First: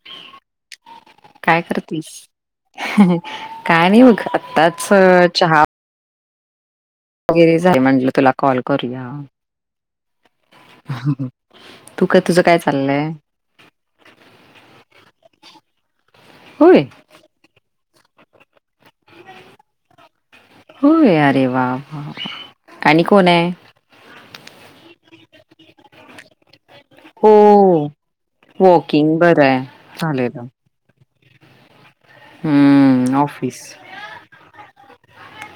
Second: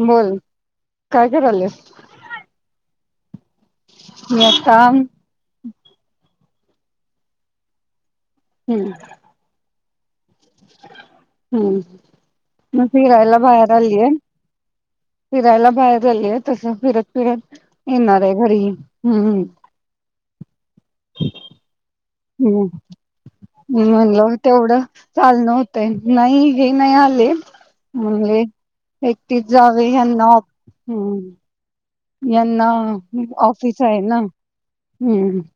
बोल काय करतेस. काय नाही बघ मी आता आत्ताच चहा. वगैरे झाल म्हणलं तुला. कॉल करूया हम् तू का तुझं काय मग चाललंय? फिरायला बाहेर आलीय, फिरायला बाहेर आलीय, तस होय फिरत, फिरत. येणारआय घरी. हम्म, हम्. होय अरे वा. आणि कोण हाय. म्हणल तेवढं चालन होतंय नाही हे नाही हो आले, म्हणले वॉकिंग बरं एकटीच आहे जावे यांना चालेल. हम्. [inaudible] यांना ऑफिस आहे ना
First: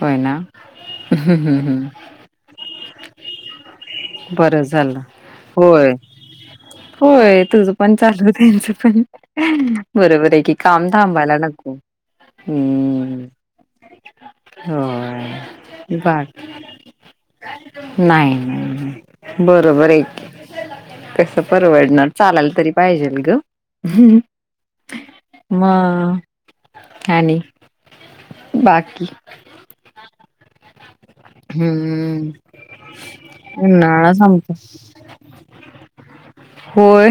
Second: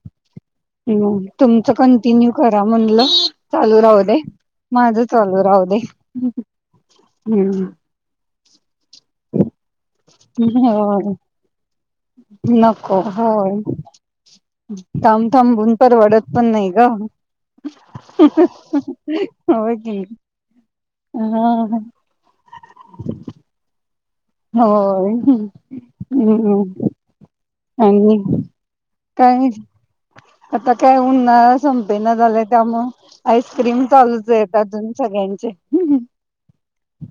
होय ना तुमच कंटिन्यू करा. म्हनलं चाल. बर झालं होय होय हम्म तुझ पण चालू त्यांच पण बरोबर आहे की काम होय थांबायला लागत नको. होय थाांम होय. थाांबून प बा वाडत पण नाही ग. नाही नाही होय बरोबर की एक कस हा परवडणार चालाल तरी पाहिजेल ग. होय मग हम् आणि आणि बाकी काही आता काय उन्हाळा संपे ना हम्म झालं. त्या मग आच क्रीम उन्हाळा चालूच आहे संपतो अजून सगळ्यांचे. होय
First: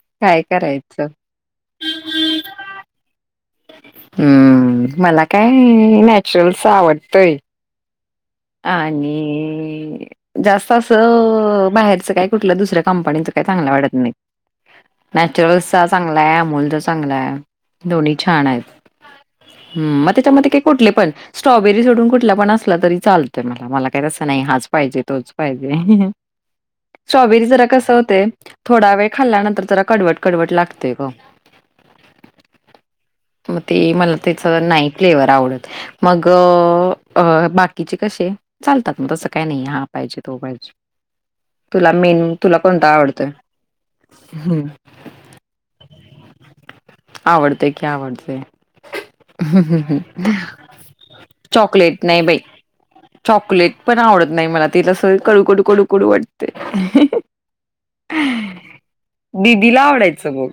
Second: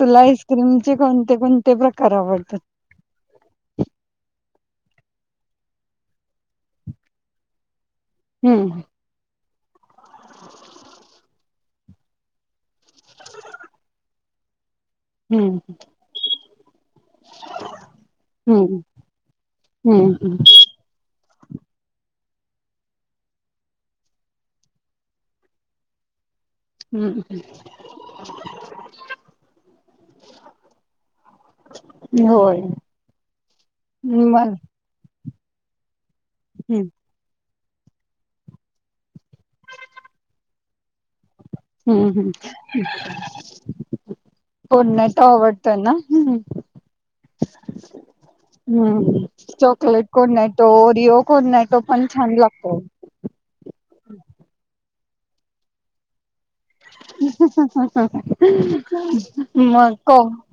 तुला काय आईस्क्रीमचे करायचं कोणते कोणते प्रकार आवडतात? हम्म मला काय नॅचरलस आवडतंय. हम्म आणि ह. जास्त असं बाहेरचं काय कुठल्या दुसऱ्या कंपनीचं काही चांगलं वाटत नाही. हम्म नॅचरल् चांगला अमोल ज चांगला आहे. दोन्ही छान आहेत. हम्म ह मग हम्म त्याच्यामध्ये काही कुठले पण. स्ट्रॉबेरी सोडून कुठला पण असला तरी चाल. मला मला काही तसं नाही हाच पाहिजे तोच पाहिजे. हम्म स्ट्रॉबेरी जरा कस होते थोडा वेळ खाल्ल्यानंतर जरा कडवट कडवट लागतेय ग होय मग ते मला त्याच मग नाही फ्लेवर आवडत. मग हम्म अ बा कसे चालतात मग तसं काय नाही हा पाहिजे तो पाहिजे. तुला हम् मेन तुला कोणता आवडतोय? हं कोर्नट आवडतो ना्? आवडतंय की आवडतंय. हं, हं, हं. Chocolate Cornetto Oreo Cornetto chocolate पण नाही छान बाई. लागतो. चॉकलेट पण आवडत नाही मला ते तस. कळू कडू कडू कडवट. दिदीला म ह. आवडायचं मग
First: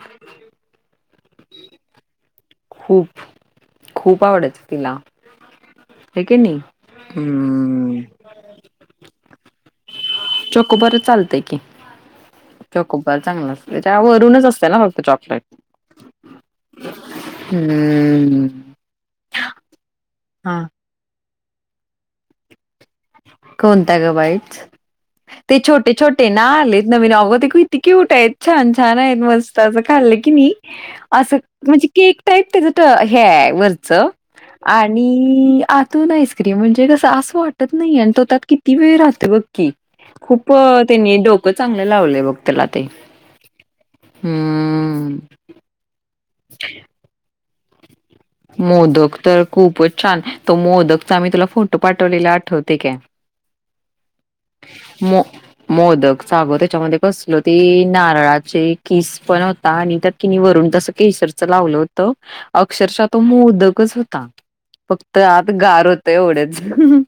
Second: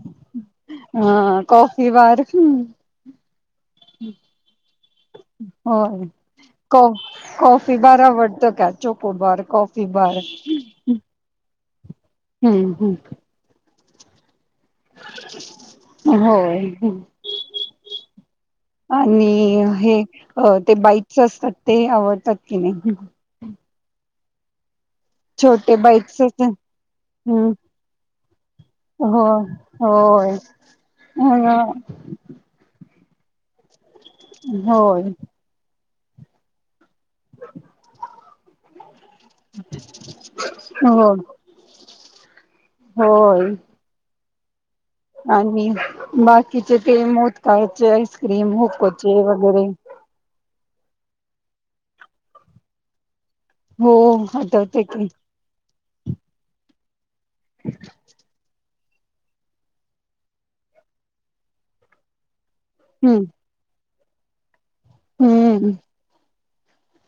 को ही बार खूप हम्म खूप आवडायचं तिला. होय हाय की नाही? कोॉफी हम्म. बारबरत क चोख बरॉफी चक बर चालतय की हम्म हम्म चोकोबार चांगला त्या वरूनच असत होय हम्म आणि हे हा ते बाईकच असतात ते आवडतात की नाही कोणत ग बाईच ते छोटे बाईट्स छोटे ना असतात आलेत नवीन अगं ते हम्म कती क्यूट आहेत छान छान आहेत हो मस्त अस खाल्लं की होय नाही असं म्हणजे केक टाईप त्याज हे वर - च होय आणि आ- तुण आईक्रीम म्हणजे कस- सासवट- नाही आण तो त्यात किती वेळ राहत बग की खूप हो त्यांनी डोकं चांगलं लावलंय बघ त्याला ते- होय हम्म. आणि बास- तीच ते मो- कायचय- मोदक तर खूपच छान तो मोदक- आम्ही तुला फोटो पाठवलेला आठवते काय- हो आठवते की- मोदक साब त्याच्यामध्ये बसलो ते नारळाचे- किस पण होता आणि त्या कि वरून तस केसरचं लावलं होत. तो हम्म मो-दकच हो ता. फक्त आत गार होतय एवढेच- हम् ह.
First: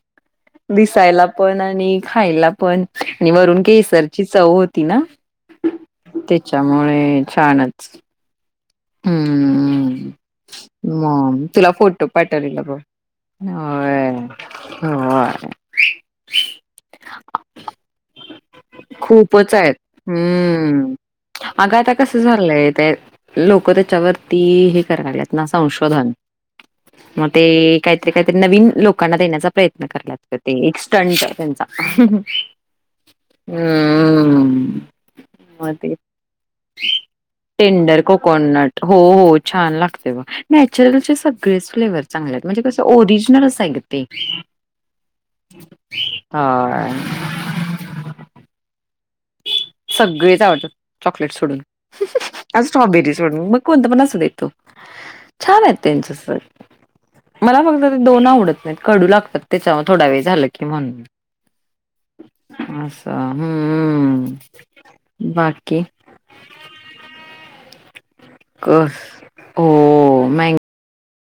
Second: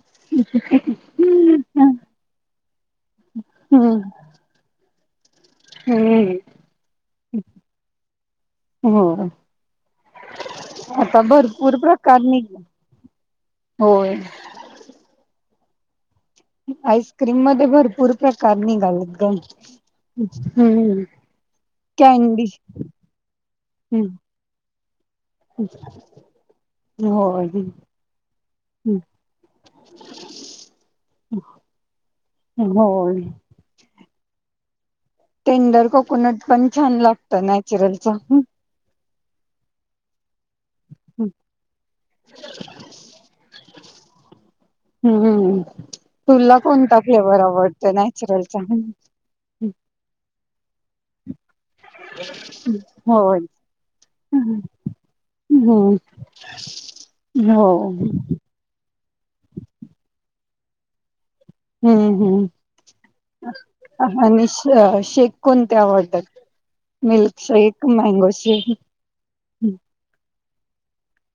दिसायला पण हम्म आणि खायला पण आणि वरून हम्म केसरची चव होती ना. हम्म त्याच्यामुळे छानच. हो हम् आता म तुला भरपूर फोटो प्रकार नि पाठवलेला बघ होय होय. आईसक्रीम मध्ये भरपूर प्रकार निघालेत ग खूपच आहेत हम्म हम् कॅन्डी- लोकर त्याच्यावरती हे करणारेत ना संशोध मग होय ते काहीतरी काहीतरी नवीन लोकांना देण्याचा प्रयत्न करतात ते एक स्टंट त्यांचा हम्म होय हम् टेंडर कोकोनट पण छान लागत नॅचरलचा- कोकनट हो हो. छान लागते बा- नॅचरलचे सगळेच फ्लेवर चांगलेत म्हणजे कसं ओरिजिनल असय ग ते हम्म तुला हा. कोणता फ्लेवर आवडतो नॅचरलचा [inaudible] सगळें [inaudible] चॉकलेट सोडून- आणि स्ट्रॉबेरी होय सोडून मग कोणत पण असू दे तो हम्म छान आहेत त्यांचे [unintelligible] मला हो फक्त ते दोन आवडत नाहीत कडू लागतात [inaudible] थोडा वेळ झालं की म्हणून हम्म हम्म अच्छा हम्म् आणि श शेक कोणते आवडतात मिल्कशेक [inaudible]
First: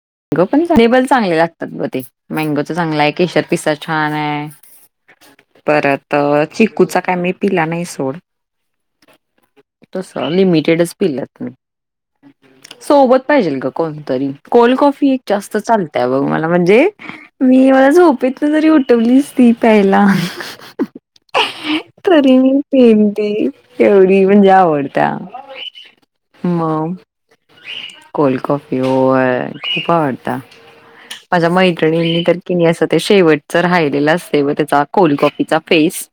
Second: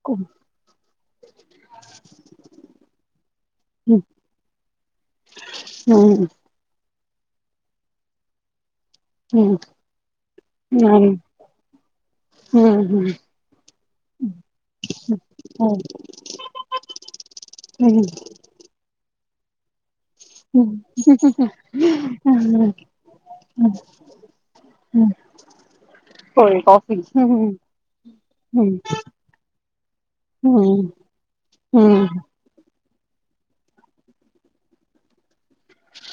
[inaudible] [unintelligible] [unintelligible] मँगोचा चांगला आहे केशर पिस्ता छान आहे परत कोल्ड चिककूचा का मी पीला नाही सोड [inaudible] सोबत पाहिजे का कोणतरी कोल्ड कॉफी मी एक जास्त चालतय बघ मला म्हणजे मी झोपेतन जरी उठवली [unintelligible] ती पाहिला तरी मी पिईन ते एवढी म्हणजे आवडते-मग कॉफी कोल्ड कॉफी होय खूप आवडत-माझ्या मैत्रणींनी तर की नी त्याचं ते शेवटच राहिलेल [unintelligible] शेवटचा कोल्ड कॉफीचा फेस-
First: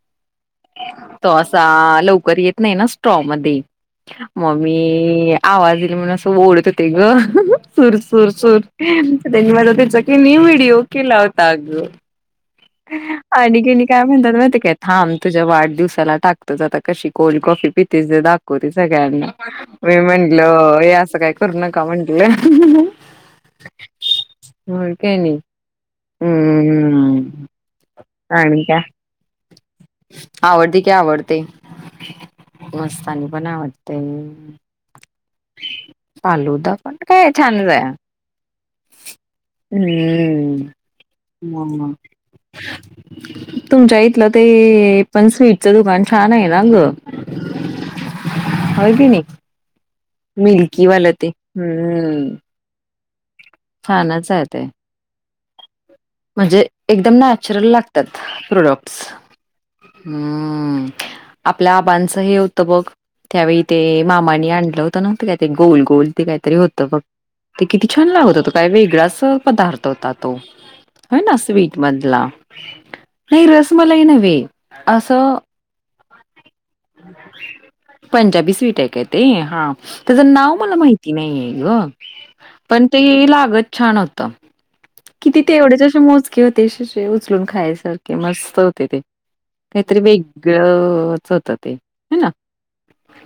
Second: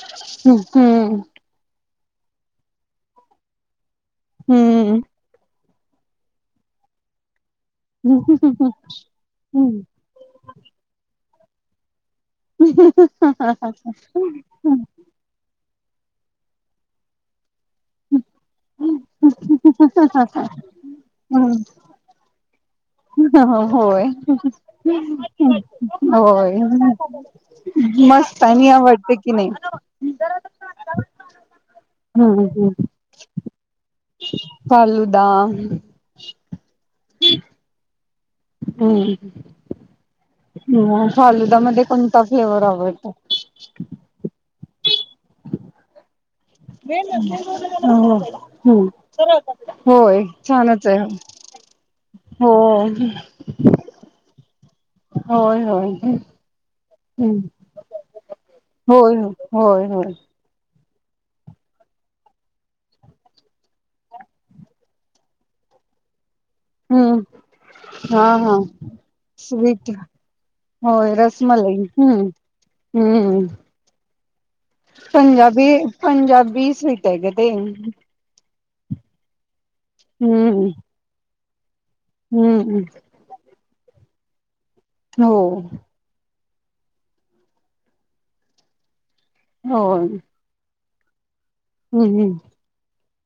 तो असा लवकर येत नाही ना स्ट्रॉ मध्ये मम्मी आवाज ते येऊन असं बोलत होते ग स [unintelligible] त्यांनी माझा तेचा कणी व्हिडिओ केला हो ता ग. आणि कीनी काय म्हणतात माहितीये काय थांब तुझ्या वाढदिव वसाला टाकतोच आता कशी कोल्ड कॉफी पिते ज दाखवतेचं. सगळ्यांना मी म्हंटल हे असं काय करू नका म्हंटलं. होय हो काय नाही होय. हम्म मस्त आणि का आवडते की नाही [inaudible] आवडते हम्म हम्म मस्तानी पण आवडते. दा फालुदा. म काय छानचं हाय. हम्. अ [inaudible] फ्लेवर आवडतो? तुमच्या इथलं ते हे पण स्वीटचं दुकान छान आहे. ना ग ह. होय की नाही. होय छानच आहे. मिल्कीवालं ते हम्म हो. छानच आहे ते होय, होय. हम्म म्हणजे एकदम नॅचरल लागतात प्रोडक्ट्स. होय हो होय होय हम्मम. आपल्या आबांचं हे होतं बघ त्यावेळी ते मामानी आणलं होत ना ते काय ते गोल-गोल ते काय तरी होत बघ हम्म ते किती छान हा लागत होत हा काय वेगळाच पदार्थ स्वीट होता तो. होय ना रसमलाई स्वीट हम्, मधला नाही हम्म रसमलाई नव्हे. असं पंजाबी, पंजाबी स्वीट आहे ग ते. त्या काय ते हा. त्याचं नाव मला माहिती नाहीये. ह्यो हम्म पण ते लागत छान हो तम हो किती ते एवढेचेच. मोजके होते [unintelligible] उचलून खायासारखे मस्त होते ते. काहीतरी होय वेगळं होतं होत. हम्म, हम्म,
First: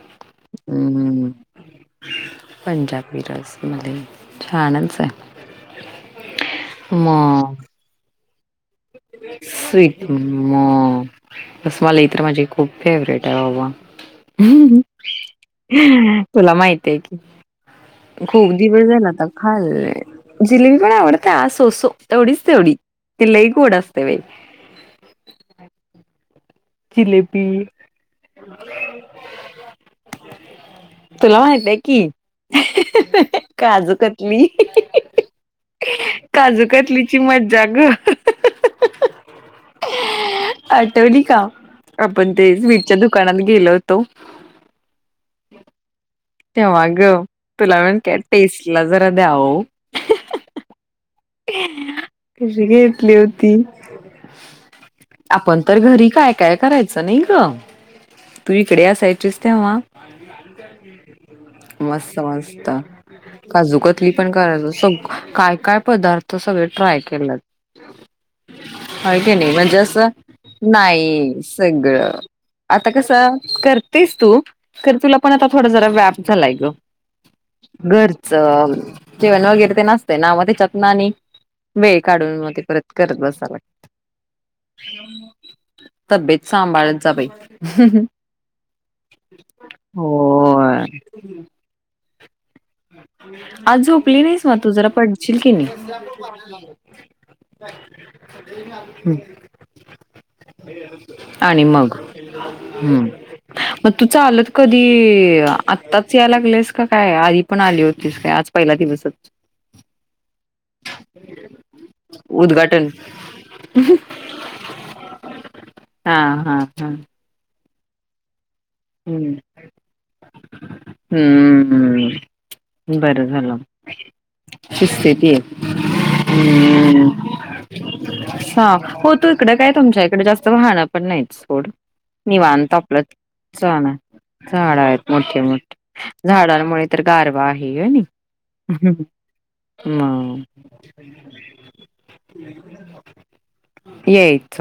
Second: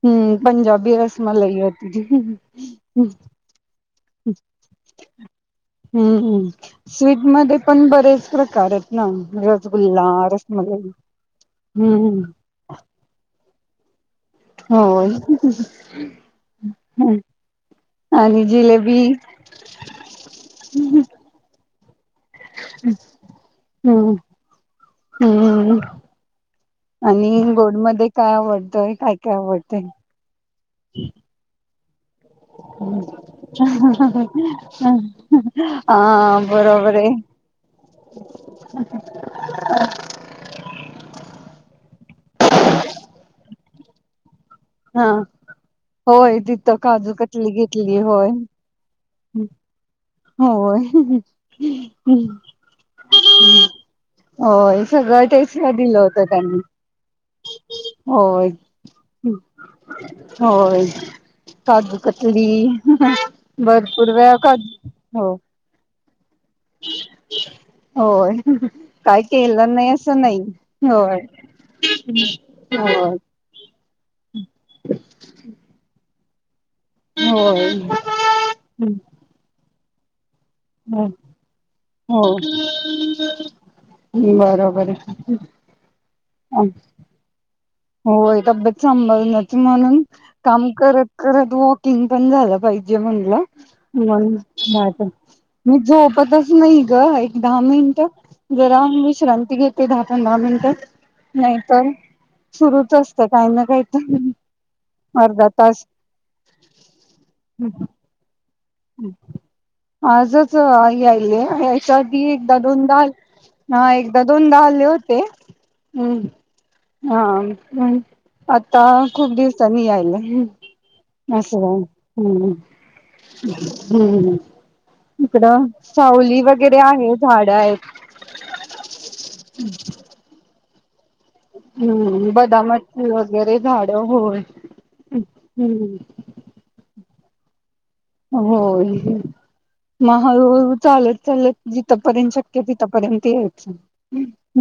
हम्म पंजाबी हम्म रसमलई होती ती. हम्म, पंजाबी रसमलाई. हम्म छानच आहे [inaudible] हम्म ह स्वीट मग मदे ते पण बरेच प्रकार आहेत ना रसगुल्ला रसमलाई हम्म [inaudible] होय तुला माहिती आहे, कि आणि खूप दिवस जिलेबी झाला आता खाल जिलेबी पण आवडते सोसो तेवढींच तेवढीं हम्म हम्म. आणि जिलेबी गोड मध्ये काय आवडतय काय काय आवडतय? तुला माहित आहे की काजूकतली हा बरोबर आहे काजूकतलीची मज्जा गं आठवली का? पण ते वीटच्या दुकानात गेलो तो, हा होय तिथ तेव्हा ग काजू कतली तुला घेतली पण काय होय टेस्टला जरा द्याव होय, कशी घेतली होती, होय सगळं आपण टेस्टला तर दिलं घरी होतं काय काय त्यांनी करायचं नाही गं होय तू इकडे असायचीस तेव्हा होय काजू मस्त कतली मस्त काजू कतली भरपूर पण वेळा करायच सगळं काजू हो काय काय पदार्थ, सगळं ट्राय केलं होय ह काय की नाही केलं म्हणजे असं नाही होय नाही सगळं आता कस होय करत तेच तू तर तुला पण आता थोडा जरा व्याप चलाय गं होय घरचं जेवण वगैरे तेन‌ असत [unintelligible] हम्म हो ते परत करत बसावं बरोबर आहे,. लागतं तब्येत सांभाळत जा बाय होय तब्येत सांभाळुनच म्हणून काम होय करत करत वॉकिंग पण झालं पाहिजे म्हणुन आज झोपली नाहीस मग तू जरा पडशील की नाही झोपतच नाही गं एक दहा मिनिट जरा विश्रांती घेते दहा पंधरा मिनिट आणि नाहीतर मग सुरूच हम्म असतं काही ना काही मगं तू तर चालत कधी अर्धा तास आत्ताच याय लागलेस का काय आधी पण आली होतीस काय आज पहिला दिवसच आजच याच्या आधी एकदा उद्घाटन दोनदा हा, एकदा दोनदा आले होते हम्म हा हा हा.. हम्म. आता हम्म खूप दिवसांनी यायला अस हम् शि इकडं सावली वगैरे आहे झाडं आहेत. हो तू इकड काय तुमच्या इकडे जास्त वाहणं पण नाहीत हम्म बदमचछ ण झाड आहेत मोठे मोठ हम्म झाडांमुळे तर कारारवाार होय. ह मग हळूहळू चालत चालत जिथपर्यंत शक्य तिथपर्यंत यायचं. यायच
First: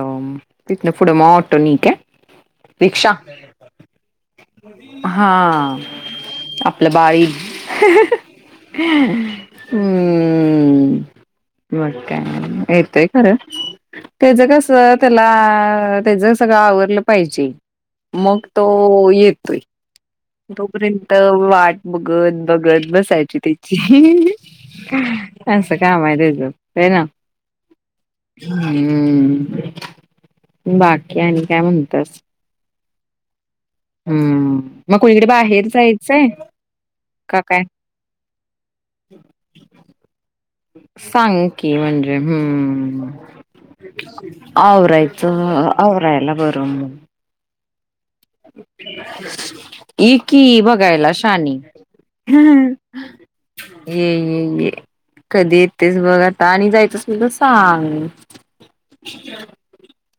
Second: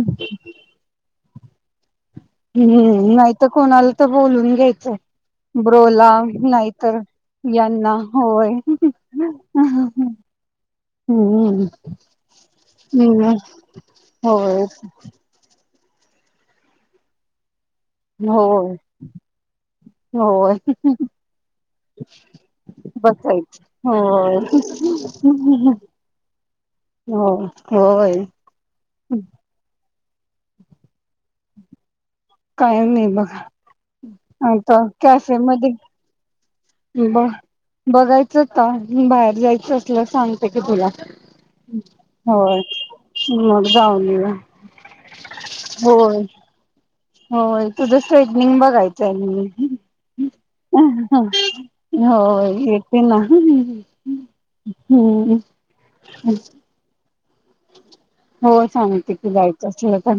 तिथन पुढं मोठ नक आहे हम्म आय हा ब्रोला आपलं नाहीतर बाळी यांना होय. हम्म हम् येतय हम्म खरं त्याच होय कस त्याला त्याच सगळं आवरलं पाहिजे मग हो तो येतोय तोपर्यंत वाट बघत बघत बसायची बसायच त्याची होय. असं काम आहे त्याच हो ना हो होय हम् बाकी आणि काय म्हणतस काय नाही बघ हम्म मग कोुणीकडे बाहेर जायचंय ब का काय? बघायचं आ बाहेर जायचं असल सांगते की तुला सांग की म्हणजे होय हम्म मग जाऊन आवरायचं होय आवरायला बरं मग हो ज ट्रेटनिंग बघायचं आहे ये की म बघायला शानी. हो येते ना हम् ये ये ये तुला सांग की जायचं असलं तर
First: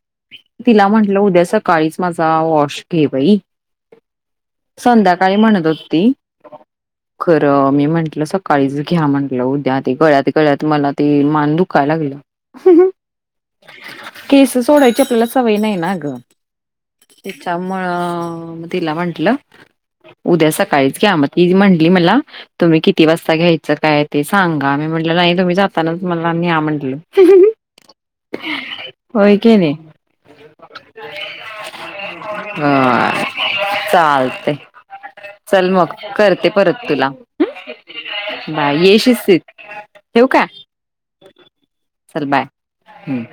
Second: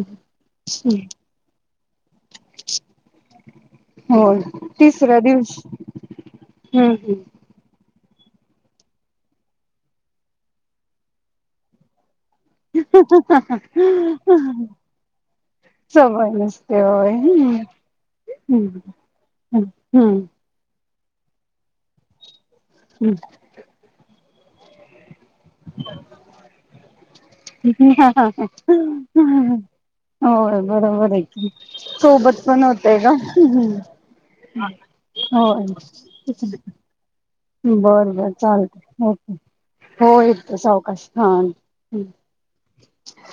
तिला म्हंटलं उद्या स काळीच माझा वॉश के बाई होय तिसऱ्या संध्याकाळी म्हणत दिवशी हो ती हम्म खरं मी म्हण म्हलं सकाळीच घ्या म्हटलं उद्या ते गळ्यात गळ्यात मला ते मान दुखाय लागलं केस सोडायची आपल्याला सवय नाही ना ग सय नसते होय तिला म्हटलं हम्म हम्म उद्या सकाळीच कमती म्हंटली मला तुम्ही किती वाजता घ्यायचं काय ते सांगा मी म्ह नाही तुम्ही जाताना मला न्या म्हटलं की नाही होय बरोबर आहेम सोबत पण होतय का अ चालतय. होय. चल मग करते परत तुला बर बर चालत बाय ये के शिस्तीत हो ठेवू य का सावकाश हा. हम्म.